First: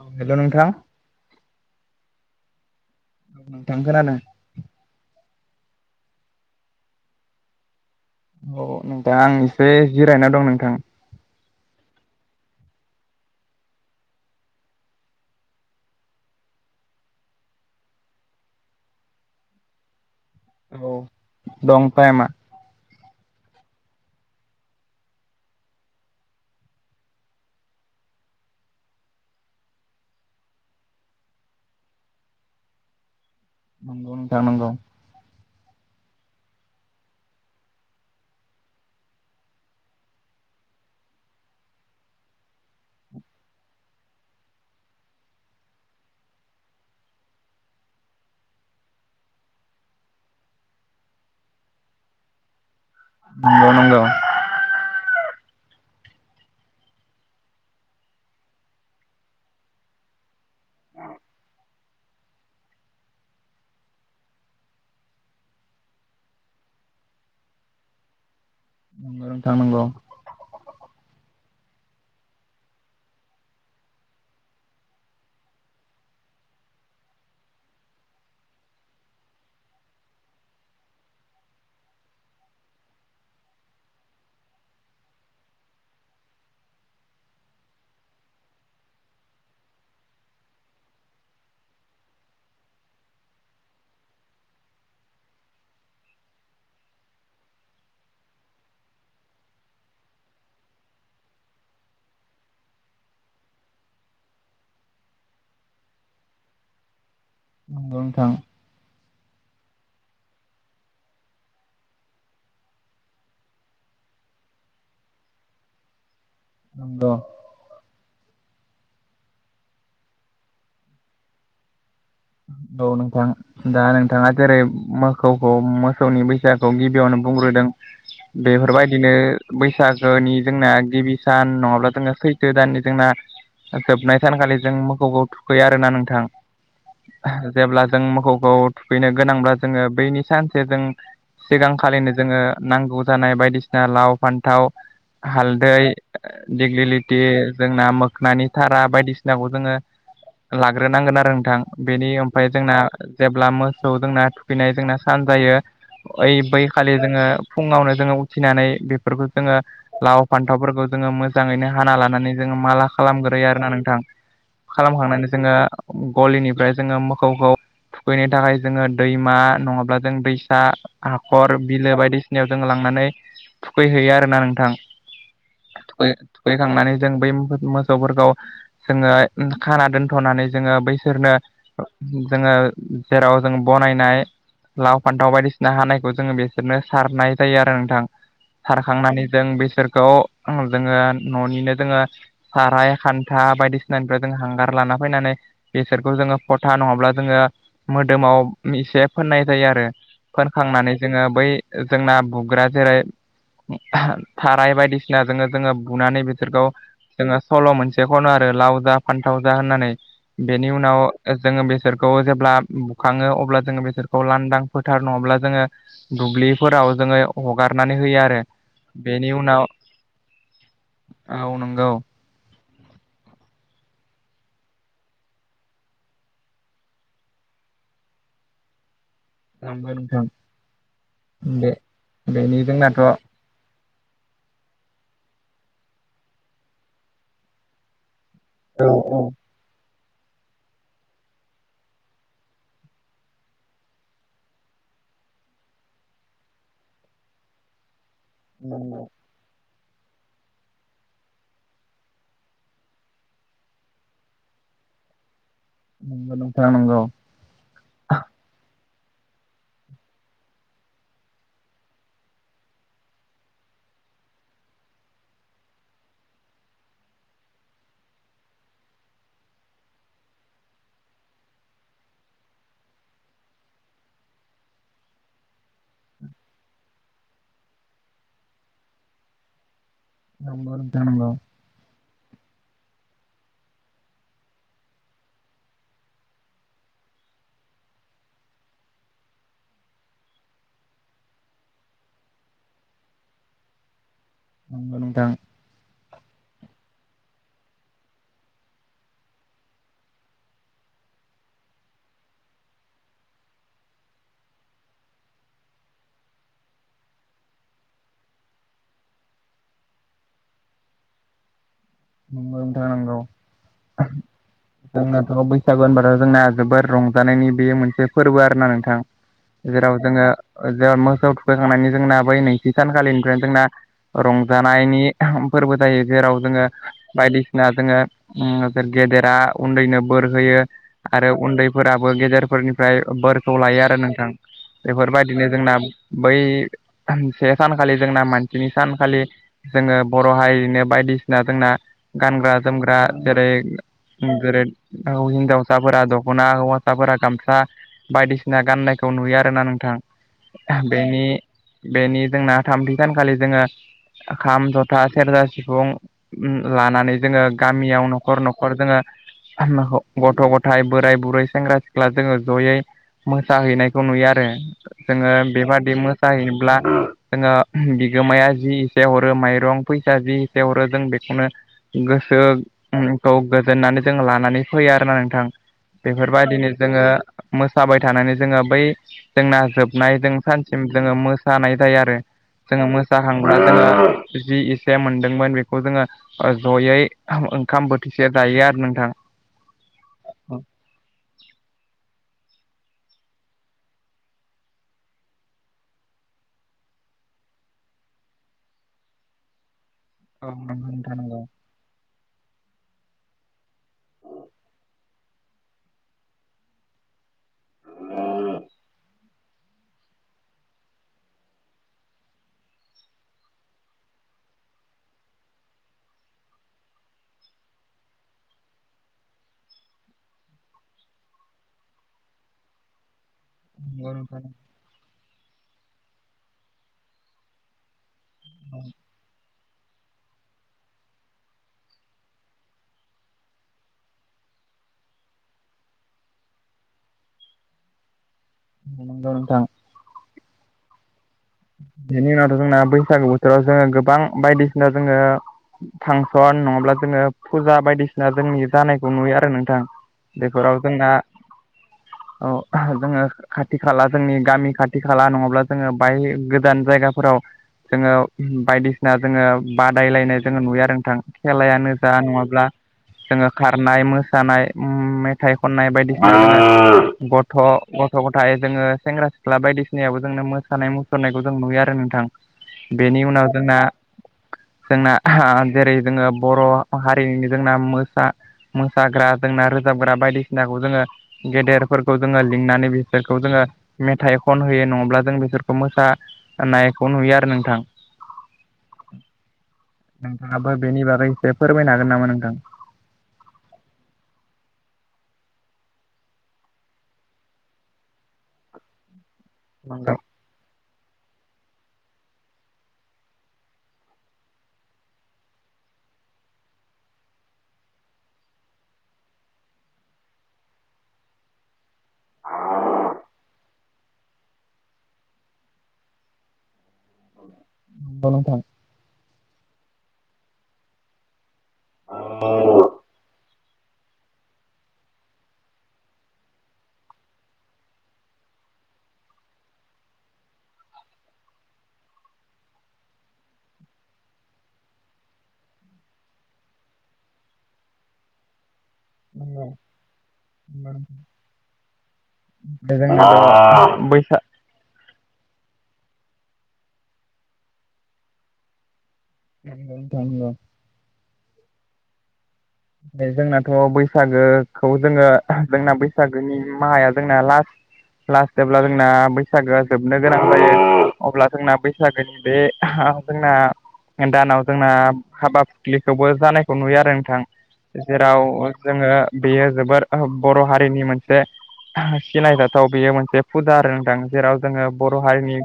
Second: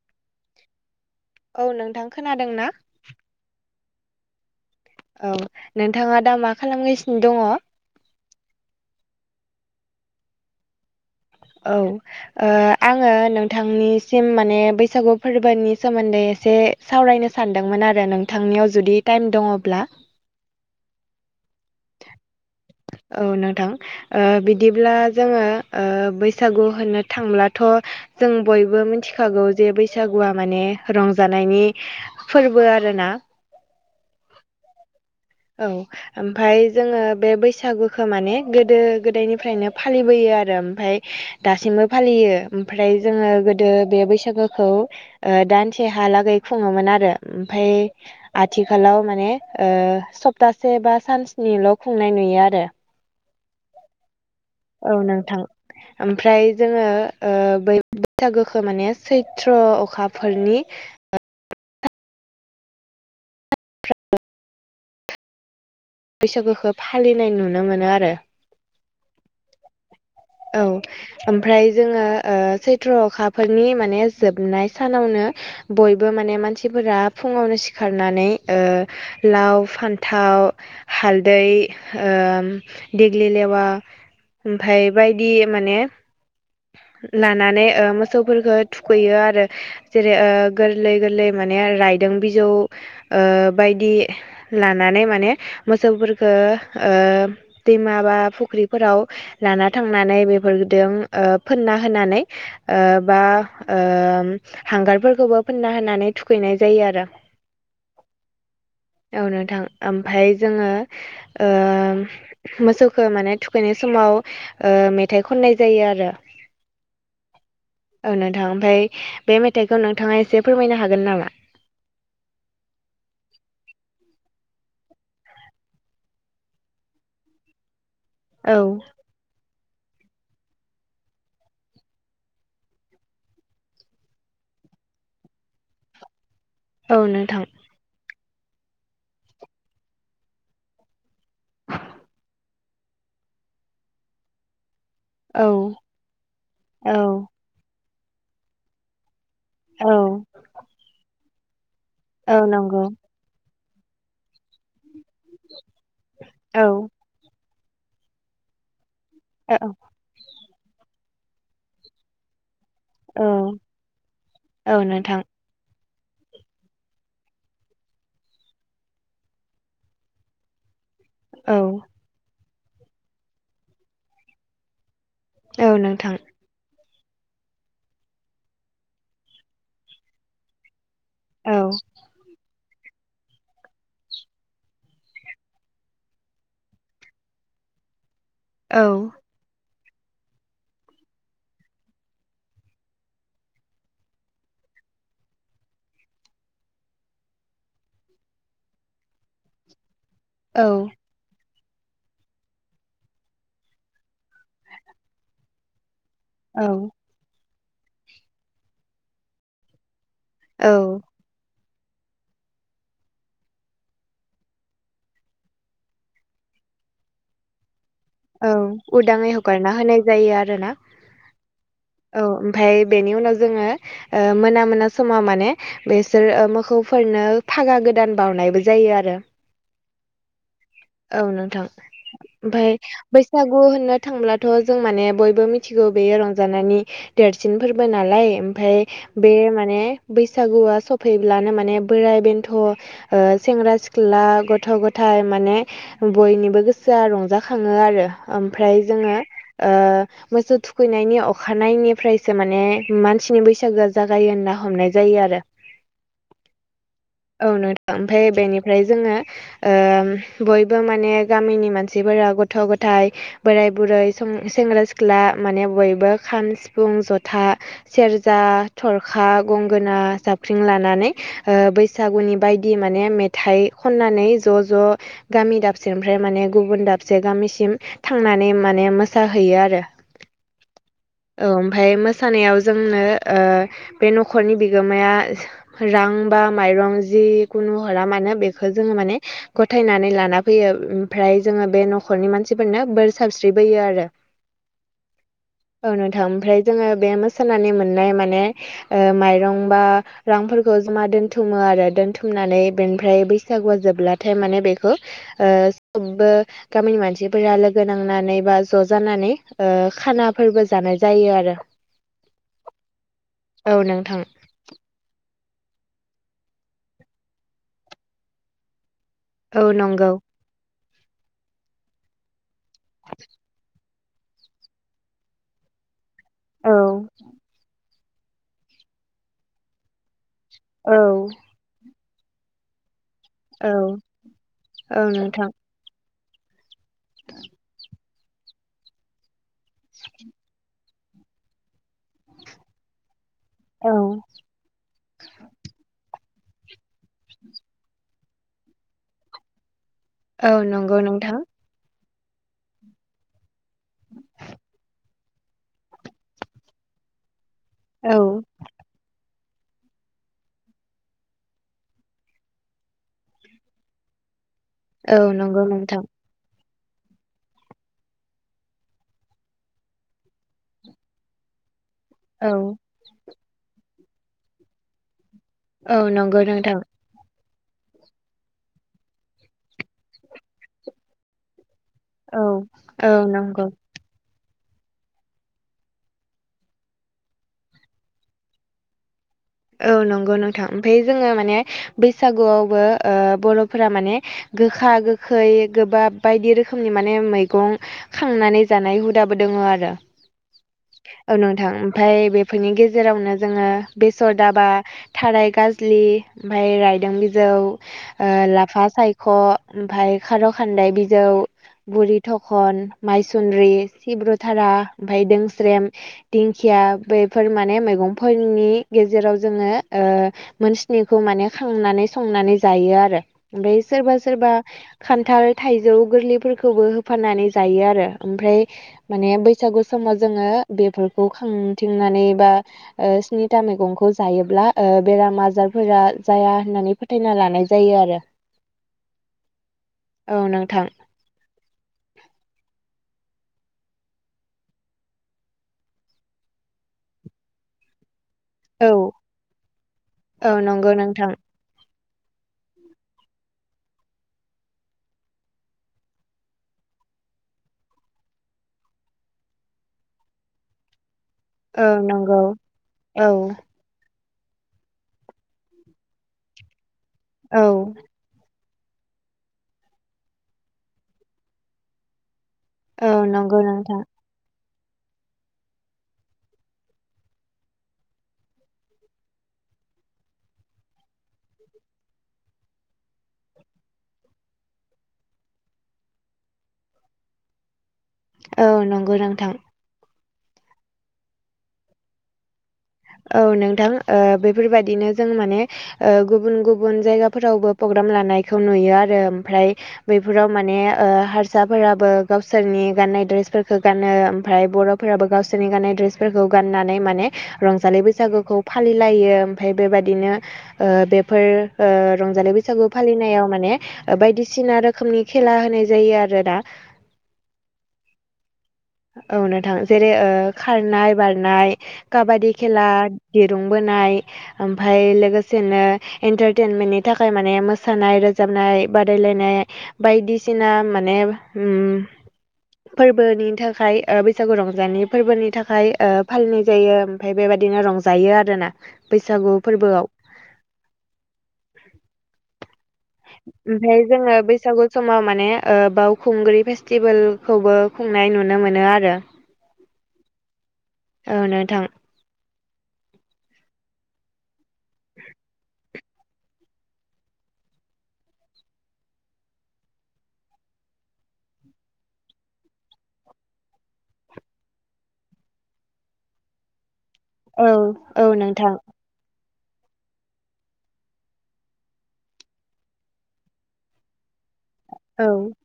औ हेल' नोंथां औ नोंथां खोनादों ना औ नोंथां खोनादों औ नोंथाङा दा मा खालामगासिनो दङ औ नोंथां आं एसे जिरायना दं नोंथां औ ओ आङो नोंथांनिसिम माने बैसागु फोरबोनि सोमोनदै एसे सावरायनो सानदोंमोन आरो नोंथांनियाव जुदि टाइम दङब्ला औ दं टाइमया औ नोंथां ओ बिदिब्ला जोङो ओ बैसागु होननो थांब्लाथ' जों बयबो मिथिखागौ जे बैसागुआ माने रंजानायनि फोरबो आरोना नंगौ नोंथां नंगौ औ ओमफाय जोङो बे बैसागुखौ माने गोदो गोदायनिफ्रायनो फालिबोयो आरो ओमफाय दासिमबो फालियो ओमफ्राय जोङो गोदो बे बैसागोखौ ओ दानसे हालागै खुङोमोन आरो ओमफाय आथिखालाव माने ओ सप्तासे बा सानसे सानस्निल' खुंनाय नुयो आरो नंगौ नंगौ औ नोंथां ओमफ्राय जोङो ओ बै बैसागोखौ माने सैथ्र अखाफोरनि [unintelligible] बैसागुखौ फालिनाय नुनो मोनो आरो नंगौ नोंथां नंगौ औ ओमफ्राय जोङो ओ सैत्र ओ अखाफोरनि माने जोबनाय सानावनो बयबो माने मानसिफोरा फुङावनो सिखारनानै ओ लाव फानथाव हालदै ओ दिग्लि लेवा ओमफाय बायदि माने लानानै मोसौफोरखो थुखैयो आरो जेरै ए गोरलै गोरलै माने रायदों बिजौ ओ बायदि लानानै माने मोसौफोरखौ ओ दैमा बा फुख्रिफोराव लाना थांनानै बेफोरदों ओ फोनना होनानै ओ बा ओम हांगारफोरखौबो फोनना होनानै थुखैनाय जायो आरो नंगौ नोंथां औ नोथां ओमफ्राय जोङो ओम मोसौखौ माने थुखैनाय समाव ओ मेथाइ खननाय जायो आरो नंगौ औ नोंथां ओमफ्राय बे मेथाइखौ नोंथांङा एसे फोरमायनो हागोन नामा? औ नोंथां दा नोंथांङा जेरै मोसौखौ मोसौनि बैसागखौ गिबियावनो बुंग्रोदों औ बेफोरबायदिनो बैसागोनि जोंना गिबि सान नंङाब्ला जोंङो सैथो दाननि जोंना जोबनाय सानखालि जों मोखौखौ थुखैयो आरोना नोंथां औ नोंथां जेब्ला जों मोसौखौ थुखैनो गोनांब्ला जोंङो बैनि सानसे जों सिगांखालिनो जोंङो नांगौ जानाय बायदिसिना लाव फानथाव औ हालदै औ दिग्लिलिथि जोंना मोखोननि थारा बायदिसिना नाखौ जोंङो औ लाग्रोनांगोन आरो नोंथां बेनि औ ओमफ्राय जोंना नंगौ जेब्ला मोसौ जोंना थुखैनाय जोंना सान जायो ओइ औ बैखालि जोंङो फुङावनो जोंङो उथिनानै बेफोरखौ जोंङो औ लाव फानथावफोरखौ जोंङो मोजांङैनो हाना लानानै जोंङो माला औ खालामग्रोयो आरोना नोंथां औ नोंथां खालामखांनानै जोंङो गलिनिफ्राय जोंङो मोसौखौ फुखैनो थाखाय जोंङो दैमा नंङाब्ला जों दैसा हाखर औ बिलो बायदिसिनायाव जोंङो लांनानै थुखैहैयो आरोना नोंथां औ थुखै नोंथां थुखैखांनानै जों बै मोसौफोरखौ जोंङो खाना दोनथ'नानै जोंङो बैसोरनो औ जोंङो जेराव जों बनायनाय लाव फान्थाव बायदिसिना हानायखौ जोङो बिसोरनो सारनाय जायो आरो नोंथां औ सारखांनानै जों बिसोरखौ जोंङो न'निनो जोंङो साराय खान्था बायदिसिनानिफ्राय जों हांगार लाना फैनानै बेसोरखौ जोंङो खथा नंङाब्ला जोंङो मोदोमाव एसे फोननाय जायो आरो औ फोनखांनानै जोंङो बै जोंना बुग्रा जेरै थाराय बायदिसिनाजों जोंङो बुनानै बिसोरखौ औ जोंङो सल' मोनसे खनो आरो लाव जा फान्थाव जा होननानै बेनि औ उनाव जोंङो बेसोरखौ जेब्ला बुखाङो अब्ला जोंङो बेसोरखौ लांदां फोथार नंङाब्ला जोंङो दुब्लिफोराव जोंङो हगारनानै होयो आरो औ उदाङै बेनि उनाव हगारना होनाय जायो आरोना औ नंगौ औ ओमफ्राय बेनि उनाव जोंङो ओ मोना मोना समाव माने बेसोर मोसौफोरनो फागा गोदान बावनायबो जायो आरो नंगौ नोंथां औ नोंथां बे बेनि ओमफाय जोंनाथ' औ बैसागु होननो थांब्लाथ' जों माने बयबो मिथिगौ बेयो रंजानि देरसिन फोरबो नालाय ओमफाय औ बे माने बैसागुआ सफैब्लानो माने बोराय बेन्थ' सेंग्रा सिख्ला गथ' गथायाइ माने बयनिबो गोसोआ रंजाखाङो आरो ओमफ्राय नंगौ जोङो मोसौ थुखैनायनि अखानायनायनिफ्रायसो माने मानसिनि बैसागोआ जागायो होनना हमनाय जायो आरो [inaudible] नंगौ नोंथां नंगौ औ नोंथां ओमफ्राय बेनिफ्राय जोंङो बयबो माने गामिनि मानसिफोरा गथ' गथ थाय बोराय बुरै सेंग्रा सिख्ला माने बयबो खाम सिफुं जथा सेरजा थरखा गंगोना जाबख्रिं लानानै बैसागुनि बायदि माने मेथाइ खननानै ज' ज' गामि दाबसेनिफ्राय माने गुबुन दाबसे गामिसिम थांनानै माने मोसाहैयो आरो नंगौ नोंथां नंगौ ओमफ्राय मोसानायाव जोंनो बे न'खरनि बिगोमाया रां बा माइरं जिखुनु हरा मानो बेखौ जोंङो माने गथायनानै लाना फैयो ओमफ्राय जोंङो बे न'खरनि मानसि मानसिफोरना बोर साबस्रिबोयो आरो नंगौ नोंथां औ नोंथां ओमफ्राय जोंङो बे मोसानानै मोननाय माने माइरं बा रांफोरखौ जमा दोनथुमो आरो दोनथुमनानै बेनिफ्राय बैसागुआ जोबब्लाथाय माने बेखौ ओ सबबो गामिनि मानसि बा लोगो नांनानै बा ज' जानानै खानाफोरबो जानाय जायो आरो नंगौ नोंथां नंगौ औ नोंथां जोंनाथ' बैसागु होनबाथ' जोंना जोबोद रंजानायनि बे मोनसे फोरबो आरो ना नोंथां औ जेराव नंगौ जोंङो जेर मोसौ थुखैखांनानै जोंना बै नैथि सानखालिनिफ्रायनो जोंना रंजानायनि फोरबो जायो जेराव जोंङो औ बायदिसिना जोङो गेदेरा उन्दैनो बोर होयो औ आरो उन्दै फोराबो गेजेरफोरनिफ्राय बोरखौ औ लायो आरो नोंथां औ बेफोरबायदिनो नोंथां जोंना बै से सानखालि जोंना मानसिनि सानखालि जोङो बर' हारिनो बायदिसिना जोंना गानग्रा जोमग्रा जेरै औ जरै हिनजावसाफोरा दख'ना हौवासाफोरा गामसा बायदिसिना गाननायखौ नुयो आरोना नोंथां औ नंगौ बेनि नोंथां बेनि जोंना थामथि सानखालि जोङो खाम जथा सेरजा सिफुं लानानै जोङो गामियाव न'खर औ न'खर जोङो [unintelligible] गथ' गथाय बोराय बुरै सेंग्रा सिख्ला जोङो जयै मोसाहैनायखौ नुयो आरो औ जोङो नंगौ बेबादि नोंथां मोसा जाहैब्ला जोङो बिगोमाया जि एसे हरो माइरं फैसा जि एसे हरो जों बेखौनो औ गोसोखौ गोजोननानै जों लानानै फैयो आरोना नोंथां औ नंगौ बेफोरबायदिनो नोंथां जोङो मोसाबाय थानानै जोङो बै जोंना जोबनायजों सानसिम जोङो मोसानाय जायो आरो औ जोङो औ मोसाहांब्ला नंगौ जोङो जि एसे मोनदोंमोन बे खौ जोंङो जयै ओंखाम बोथिसे जायो आरो नोंथां औ नंगौ औ नोंथां ओमफ्राय जोंङो माने बैसागुआवबो बर'फोरा माने गोखा गोखै गोबाब बायदि रोखोमनि माने मैगं खांनानै जानाय हुदाबो दोङो आरो औ नंगौ नोंथां औ नंगौ नोंथां ओमफ्राय बेफोरनि गेजेरावनो जोङो बे सदाबा थाराय गाज्लि ओमफ्राय रायदों बिजौ लाफा सायख' ओमफफ्राय खार' खान्दाय बिजौ बुरि थखन मायसन्द्रि सिब्रुथारा ओमफ्राय दोंस्रेम दिंखिया बेफोर माने मैगंफोरनि गेजेराव जोङो मोनसनिखौ माने खांनानै संनानै जायो आरो ओमफ्राय नंगौ सोरबा नोंथां सोरबा खान्थाल थाइजौ गोरलैफोरखौबो होफानानै जायो आरो ओमफ्राय माने बै बैसागु समाव जोङो बेफोरखौ खांथिंनानै बा स्नि फिथा मैगंखौ जायोब्ला बेराम आजारफोरा जाया होननानै फोथायना लानाय जायो आरो [inaudible] नंगौ नोंथां औ नोंथां बेनि उनावथ' जोंना बैसागु बोथोराव जोङो गोबां बायदिसिना जोङो फांसन नङाब्ला जोङो फुजा बायदिसिना जोंनि औ जानायखौ नुयो आरो नोंथां औ बेफोराव नंगौ जोंना नोंथां औ जोङो खाथि खाला जोंनि गामि खाथि खाला नङाब्ला जोङो बाय गोदान जायगाफोराव जोङो बायदिसिना जोङो बादायलायनाय जोङो नुयो आरो नोंथां औ खेलायानो जा नंगौ नङाब्ला औ जोङो खा रनाय मोसानाय मेथाइ खननाय बायदि [unintelligible] गथ' औ गथ' गथाय जोङो सेंग्रा सिख्ला बायदिसिनायाबो जोंनो मोसानाय मुसुरनायखौ जों नुयो आरो नोंथां औ बेनि उनाव नंगौ जोंना नोंथां जोंना [unintelligible] जेरै जोङो बर' हारिनि जोंना मोसा मोसाग्रा जोंना रोजाबग्रा बायदिसिनाखौ जोङो गेदेरफोरखौ जोङो लिंनानै बिसोरखौ जोङो मेथाइ खनहयो नङाब्ला जों बिसोरखौ मोसानायखौ नुयो आरो नोंथां औ नंगौ नोंथां नोंथाङाबो बेनि बागै एसे फोरमायनो हागोन नामा नोंथां औ नोंथां ओ बेफोरबादिनो जों माने ओ गुबुन गुबुन जायगाफोरावबो प्रग्राम लानायखौ नुयो आरो ओमफ्राय नंगौ बेफोराव माने ओ हा रसाफोराबो गावसोरनि गाननाय द्रेसफोरखौ गानो ओमफ्राय बर'फोराबो गावसोरनि गाननाय द्रेस फोरखौ गाननानै माने रंजालि बैसागुखौ फालिलायो ओमफ्राय बेबादिनो बेफोर ओ रंजालि बैसागु फालिनायाव माने बायदिसिना रोखोमनि खेला होनाय जायो आरोना नंगौ नोंथां औ नोंथां जेरै ओ खारनाय बारनाय काबादि खेला दिरुं बोनाय ओमफ्राय लोगोसेनो एन्टारटेनमेन्टनि थाखाय माने मोसानाय रोजाबनाय बादायलायनाय बायदिसिना माने उम फोरबोनि थाखाय थाखाय ओ बैसागु रंजालि फोरबोनि थाखाय ओ फालिनाय जायो ओमफ्राय बेबायदिनो रंजायो आरोना बैसागु फोरबोआव उम जोंनाथ' ओमफ्राय जोङो बैसाग बैसागु समाव माने ओ बावखुंग्रि फेस्टिभेलखौबो खुंनाय नुनो मोनो आरो नों थां औ नोंथां बे जोंनाथ' बैसागोखौ जोङो जोंना बैसागोनि माहाया जोंना लास्ट लास जेब्ला जोंना बैसागोआ जोबनो गोनां जायो अब्ला जोंना बैसागोनि बे जोंना दानाव जोंना हाबा फुथलिखौबो जानायखौ नुयो आरो नोंथां औ औ जेराव नोंथां जोङो बेयो जोबोर बर' हारिनि मोनसे सिनायजाथाव बेयो मोनसे हुदा आरो नोंथां जेराव जोङो बर' औ हारिनि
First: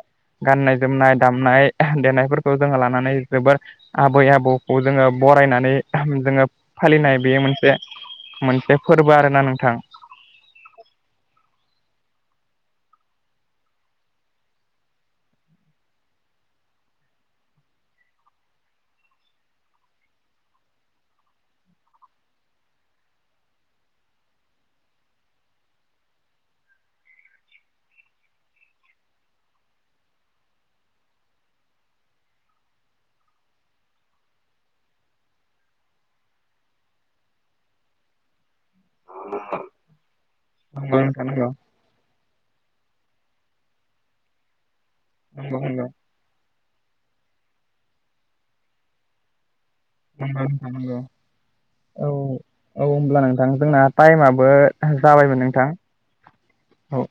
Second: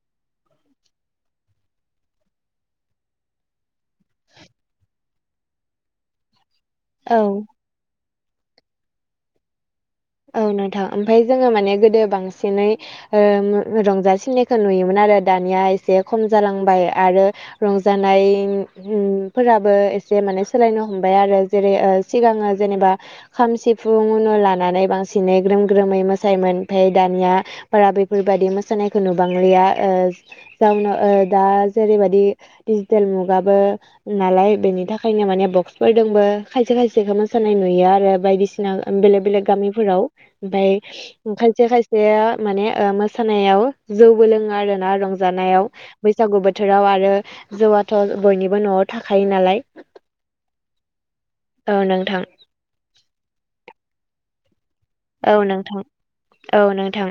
गाननाय जोमनाय दामनाय देनायफोरखौ जोङो लानानै जोबोर आबै आबौखौ जोङो बरायनानै जोङो फालिनाय बेयो औ मोनसे मोनसे फोरबो आरोना नोंथां औ नोंथां ओमफ्राय जोङो माने गोदो बांसिनै ओ रंजासिननायखौ नुयोमोन आरो दानिया एसे खम जालांबाय आरो रंजानायफोराबो एसे माने सोलायनो हमबाय आरो जेरै ओ सिगाङो जेनेबा खाम सिफुं लानानै बांसिनै ग्रोम ग्रोमै मोसायोमोन ओमफ्राय दानिया बारा बेफोरबायदि मोसानायखौ नुबांलिया ओ जाउनाव दा जेरैबायदि डिजिटेल मुगाबो नालाय बेनि थाखायनो माने बक्सफोरदोंबो खायसे खायसेखौ मोसानाय नुयो आरो बायदिसि ना बेलेग बेलेग गामिफोराव ओमफ्राय नंगौ नोंथां नंगौ खायसे खायसे खायसेया माने ओ मोसानायाव जौबो लोङो आरोना नंगौ रंजानायाव नंगौ बैसागु बोथोराव आरो जौआथ' बयनिबो न'आव थाखायो नालाय नंगौ नोंथां नंगौ औ औ होनब्ला नोंथां जोंना टाइमाबो जाबायमोन नोंथां औ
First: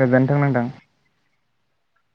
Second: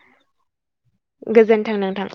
गोजोनथों नोंथां। गोजोन्थों नोंथां